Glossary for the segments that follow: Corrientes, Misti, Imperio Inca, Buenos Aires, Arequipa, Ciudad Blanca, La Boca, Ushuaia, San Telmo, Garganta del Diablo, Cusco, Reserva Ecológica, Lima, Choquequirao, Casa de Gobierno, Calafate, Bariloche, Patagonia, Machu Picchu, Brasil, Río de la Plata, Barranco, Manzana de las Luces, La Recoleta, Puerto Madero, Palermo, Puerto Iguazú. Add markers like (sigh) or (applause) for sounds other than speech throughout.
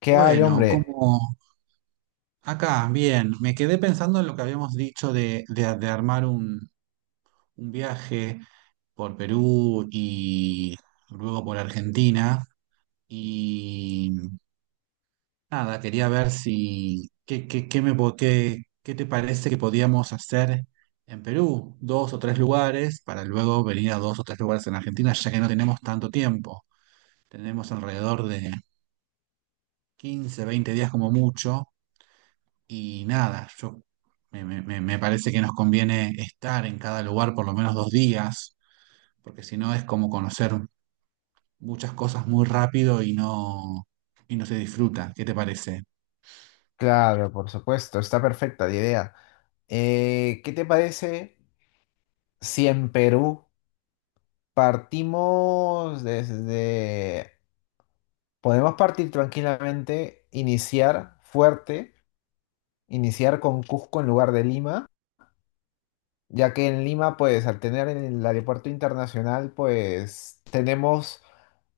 ¿Qué hay, Bueno, hombre? como acá, bien, me quedé pensando en lo que habíamos dicho de armar un viaje por Perú y luego por Argentina. Y nada, quería ver si, qué, qué, qué me, po- qué, qué te parece que podíamos hacer en Perú, dos o tres lugares, para luego venir a dos o tres lugares en Argentina, ya que no tenemos tanto tiempo. Tenemos alrededor de 15 20 días como mucho. Y nada, yo me parece que nos conviene estar en cada lugar por lo menos 2 días, porque si no es como conocer muchas cosas muy rápido y no se disfruta. ¿Qué te parece? Claro, por supuesto, está perfecta la idea. ¿Qué te parece si en Perú partimos desde. Podemos partir tranquilamente, iniciar fuerte, iniciar con Cusco en lugar de Lima, ya que en Lima, pues al tener el aeropuerto internacional, pues tenemos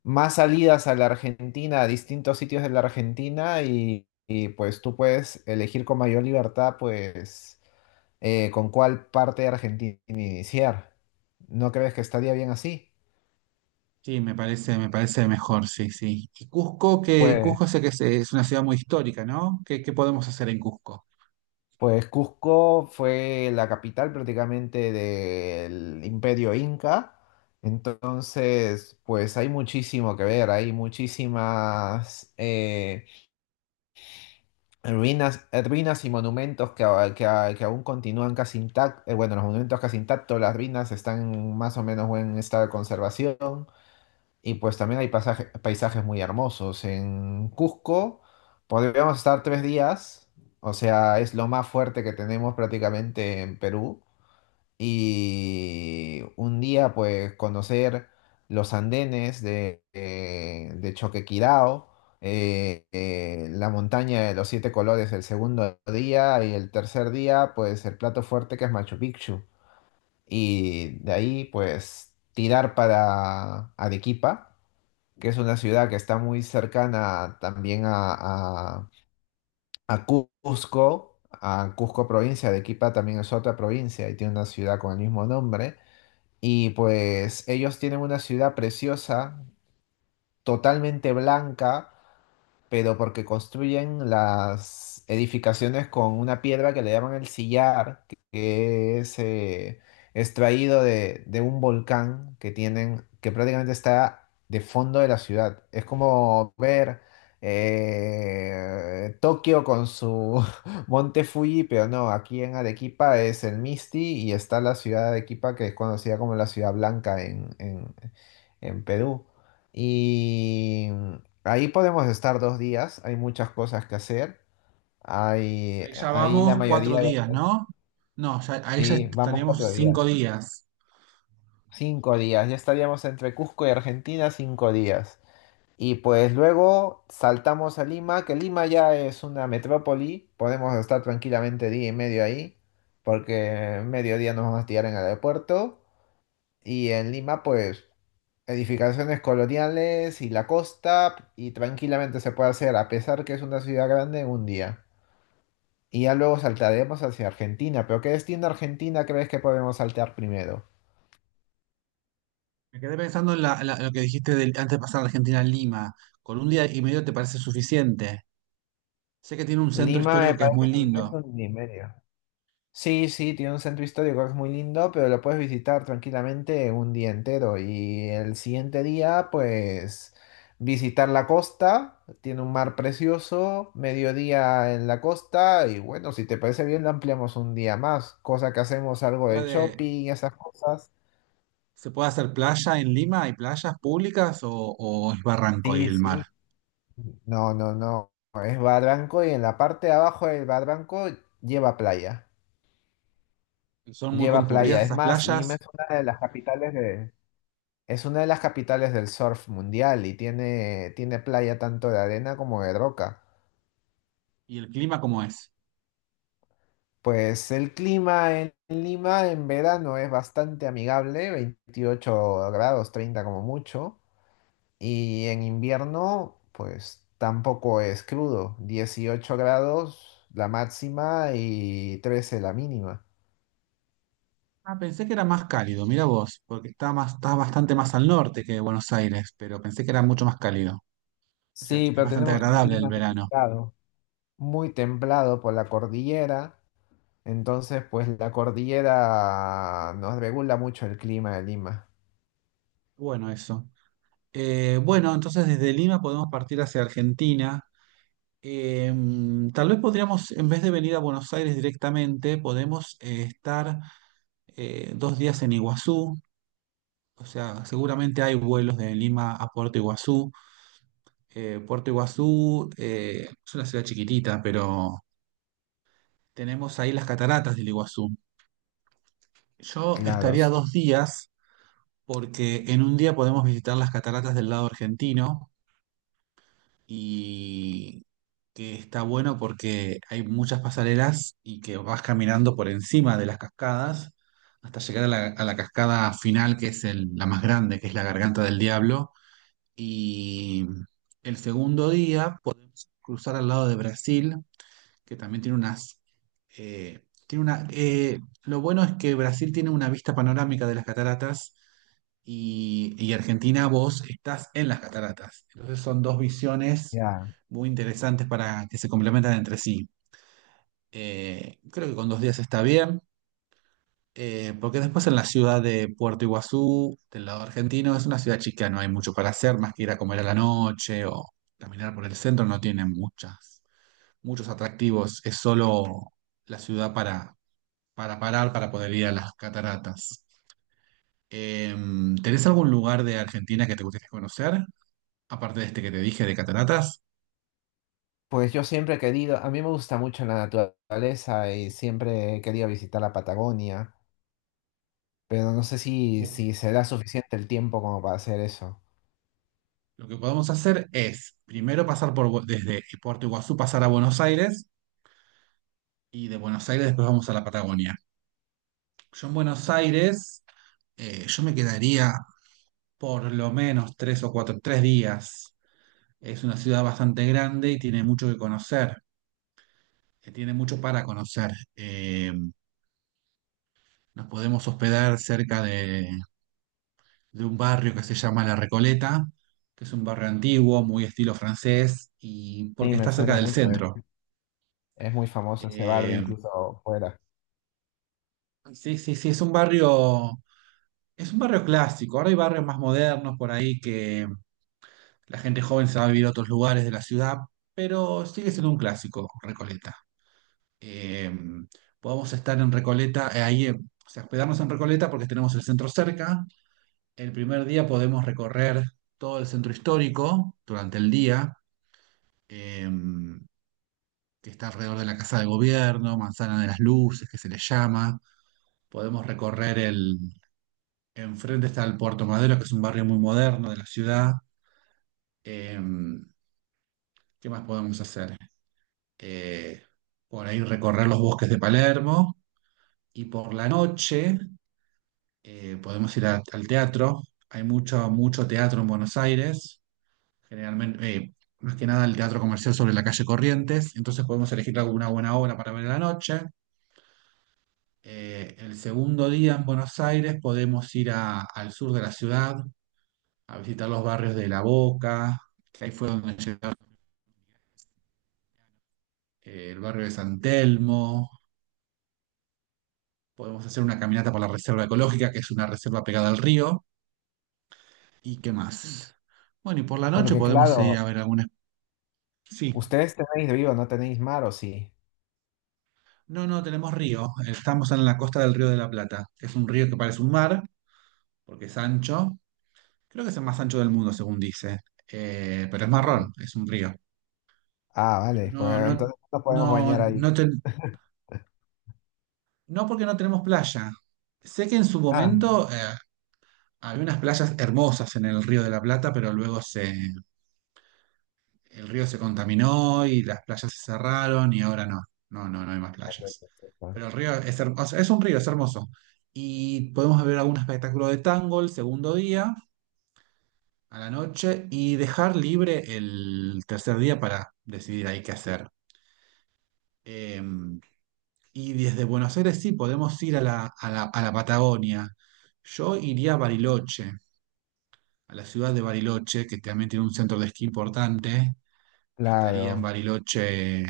más salidas a la Argentina, a distintos sitios de la Argentina y, pues tú puedes elegir con mayor libertad, pues con cuál parte de Argentina iniciar. ¿No crees que estaría bien así? Sí, me parece mejor, sí, sí. Y Cusco, que Pues, Cusco sé que es una ciudad muy histórica, ¿no? ¿Qué, qué podemos hacer en Cusco? pues, Cusco fue la capital prácticamente del Imperio Inca. Entonces, pues hay muchísimo que ver, hay muchísimas ruinas y monumentos que aún continúan casi intactos, bueno, los monumentos casi intactos, las ruinas están en más o menos buen estado de conservación. Y pues también hay paisajes muy hermosos. En Cusco podríamos estar 3 días, o sea, es lo más fuerte que tenemos prácticamente en Perú. Y un día pues conocer los andenes de Choquequirao, la montaña de los siete colores el segundo día y el tercer día pues el plato fuerte que es Machu Picchu. Y de ahí pues tirar para Arequipa que es una ciudad que está muy cercana también a- a Cusco, a Cusco provincia. Arequipa también es otra provincia y tiene una ciudad con el mismo nombre. Y pues ellos tienen una ciudad preciosa, totalmente blanca, pero porque construyen las edificaciones con una piedra que le llaman el sillar, que es extraído de un volcán que tienen, que prácticamente está de fondo de la ciudad. Es como ver Tokio con su (laughs) Monte Fuji, pero no, aquí en Arequipa es el Misti y está la ciudad de Arequipa, que es conocida como la Ciudad Blanca en Perú. Y, Ahí podemos estar 2 días, hay muchas cosas que hacer. Hay, Ahí ya ahí la vamos cuatro mayoría, días, ¿no? No, ahí ya sí, vamos estaríamos 4 días, 5 días. 5 días. Ya estaríamos entre Cusco y Argentina, 5 días. Y pues luego saltamos a Lima, que Lima ya es una metrópoli, podemos estar tranquilamente día y medio ahí, porque mediodía nos vamos a tirar en el aeropuerto. Y en Lima, pues, edificaciones coloniales y la costa, y tranquilamente se puede hacer, a pesar que es una ciudad grande, en un día. Y ya luego saltaremos hacia Argentina. Pero ¿qué destino de Argentina crees que podemos saltar primero? Me quedé pensando en lo que dijiste antes de pasar de Argentina a Lima. ¿Con un día y medio te parece suficiente? Sé que tiene un centro Lima me histórico que es parece muy urgente lindo. un día y medio. Sí, sí, tiene un centro histórico que es muy lindo, pero lo puedes visitar tranquilamente un día entero. Y el siguiente día, pues, visitar la costa. Tiene un mar precioso, mediodía en la costa. Y bueno, si te parece bien, lo ampliamos un día más. Cosa que hacemos algo de ¿Puede, shopping y esas cosas. se puede hacer playa en Lima? ¿Hay playas públicas o es barranco y Sí, el mar? sí. No, no, no. Es Barranco y en la parte de abajo del Barranco lleva playa. ¿Son muy Lleva playa. concurridas Es esas más, Lima playas? es una de las capitales de, es una de las capitales del surf mundial y tiene, tiene playa tanto de arena como de roca. ¿Y el clima cómo es? Pues el clima en Lima en verano es bastante amigable, 28 grados, 30 como mucho. Y en invierno, pues tampoco es crudo, 18 grados la máxima y 13 la mínima. Ah, pensé que era más cálido, mira vos, porque está bastante más al norte que Buenos Aires, pero pensé que era mucho más cálido. O sea, Sí, es pero bastante tenemos un agradable el clima verano. templado, muy templado por la cordillera, entonces pues la cordillera nos regula mucho el clima de Lima. Bueno, eso. Bueno, entonces desde Lima podemos partir hacia Argentina. Eh, tal vez podríamos, en vez de venir a Buenos Aires directamente, podemos estar 2 días en Iguazú. O sea, seguramente hay vuelos de Lima a Puerto Iguazú. Puerto Iguazú es una ciudad chiquitita, pero tenemos ahí las cataratas del Iguazú. Yo estaría Claros. 2 días porque en un día podemos visitar las cataratas del lado argentino y que está bueno porque hay muchas pasarelas y que vas caminando por encima de las cascadas hasta llegar a la cascada final, que es la más grande, que es la Garganta del Diablo. Y el segundo día, puedes cruzar al lado de Brasil que también eh, tiene una, lo bueno es que Brasil tiene una vista panorámica de las cataratas y Argentina vos estás en las cataratas. Entonces son dos visiones Ya. muy interesantes para que se complementan entre sí. Creo que con 2 días está bien, porque después en la ciudad de Puerto Iguazú, del lado argentino, es una ciudad chica, no hay mucho para hacer, más que ir a comer a la noche o caminar por el centro, no tiene muchas muchos atractivos. Es solo la ciudad para parar, para poder ir a las cataratas. ¿Tenés algún lugar de Argentina que te gustaría conocer? Aparte de este que te dije de cataratas. Pues yo siempre he querido, a mí me gusta mucho la naturaleza y siempre he querido visitar la Patagonia, pero no sé si, Bu- si será suficiente el tiempo como para hacer eso. Lo que podemos hacer es primero pasar desde Puerto Iguazú, pasar a Buenos Aires y de Buenos Aires después vamos a la Patagonia. Yo en Buenos Aires, yo me quedaría por lo menos tres días. Es una ciudad bastante grande y tiene mucho que conocer. Que tiene mucho para conocer. Nos podemos hospedar cerca de un barrio que se llama La Recoleta, que es un barrio antiguo, muy estilo francés, y Sí, porque me está cerca suena del mucho. centro. Es muy famoso ese barrio Eh, incluso fuera. sí, sí, sí, es un barrio clásico. Ahora hay barrios más modernos por ahí que la gente joven se va a vivir a otros lugares de la ciudad, pero sigue siendo un clásico, Recoleta. Eh, podemos estar en Recoleta, ahí, o sea, hospedarnos en Recoleta porque tenemos el centro cerca. El primer día podemos recorrer todo el centro histórico durante el día, eh, que está alrededor de la Casa de Gobierno, Manzana de las Luces, que se le llama. Podemos recorrer el. Enfrente está el Puerto Madero, que es un barrio muy moderno de la ciudad. Eh, ¿qué más podemos hacer? Eh, por ahí recorrer los bosques de Palermo y por la noche podemos ir al teatro. Hay mucho, mucho teatro en Buenos Aires. Generalmente, más que nada el teatro comercial sobre la calle Corrientes, entonces podemos elegir alguna buena obra para ver en la noche. El segundo día en Buenos Aires podemos ir al sur de la ciudad, a visitar los barrios de La Boca, que ahí fue donde llegaron el barrio de San Telmo, podemos hacer una caminata por la Reserva Ecológica, que es una reserva pegada al río, y qué más. Bueno, y por la noche Porque podemos ir claro, a ver algunas. Sí. ustedes tenéis río, no tenéis mar, ¿o sí? No, no, tenemos río. Estamos en la costa del Río de la Plata. Es un río que parece un mar, porque es ancho. Creo que es el más ancho del mundo, según dice. Pero es marrón, es un río. Ah, Pero vale, pues no, no, entonces nos podemos no, bañar ahí. no, (laughs) no porque no tenemos playa. Sé que en su Ah, momento había unas playas hermosas en el Río de la Plata, pero luego el río se contaminó y las playas se cerraron y ahora no, no, no, no hay más ok, playas. perfecto. Pero el río es hermoso, es un río, es hermoso. Y podemos ver algún espectáculo de tango el segundo día, a la noche, y dejar libre el tercer día para decidir ahí qué hacer. Eh, y desde Buenos Aires sí, podemos ir a la Patagonia. Yo iría a Bariloche, a la ciudad de Bariloche, que también tiene un centro de esquí importante. Estaría en Claro. Bariloche.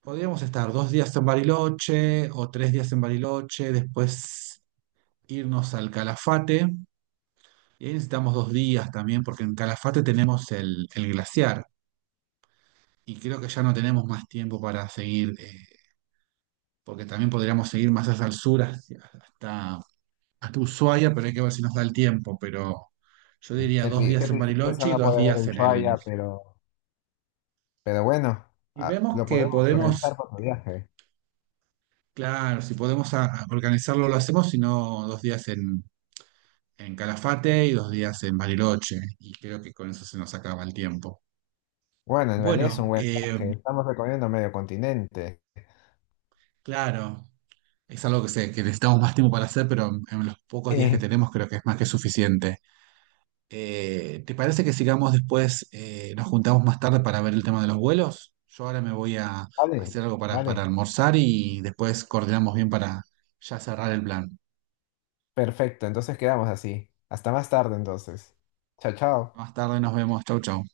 Podríamos estar 2 días en Bariloche o 3 días en Bariloche, después irnos al Calafate. Y ahí necesitamos 2 días también, porque en Calafate tenemos el glaciar. Y creo que ya no tenemos más tiempo para seguir, porque también podríamos seguir más hacia el sur, hasta Ushuaia, pero hay que ver si nos da el tiempo. Pero yo Qué, diría qué dos tri- días qué en tristeza Bariloche y no dos poder ver días en el. Ushuaia, pero bueno, Y ah, vemos lo que podemos organizar podemos, para tu viaje. claro, si podemos a organizarlo, lo hacemos, si no, 2 días en Calafate y 2 días en Bariloche, y creo que con eso se nos acaba el tiempo. Bueno, en realidad es un Bueno, buen viaje. Estamos recorriendo medio continente. claro, es algo que, sé, que necesitamos más tiempo para hacer, pero en los pocos días que Sí. tenemos creo que es más que suficiente. ¿Te parece que sigamos después, nos juntamos más tarde para ver el tema de los vuelos? Yo ahora me voy a Vale, hacer algo para vale. almorzar y después coordinamos bien para ya cerrar el plan. Perfecto, entonces quedamos así. Hasta más tarde entonces. Chao, chao. Más tarde nos vemos, chau, chau.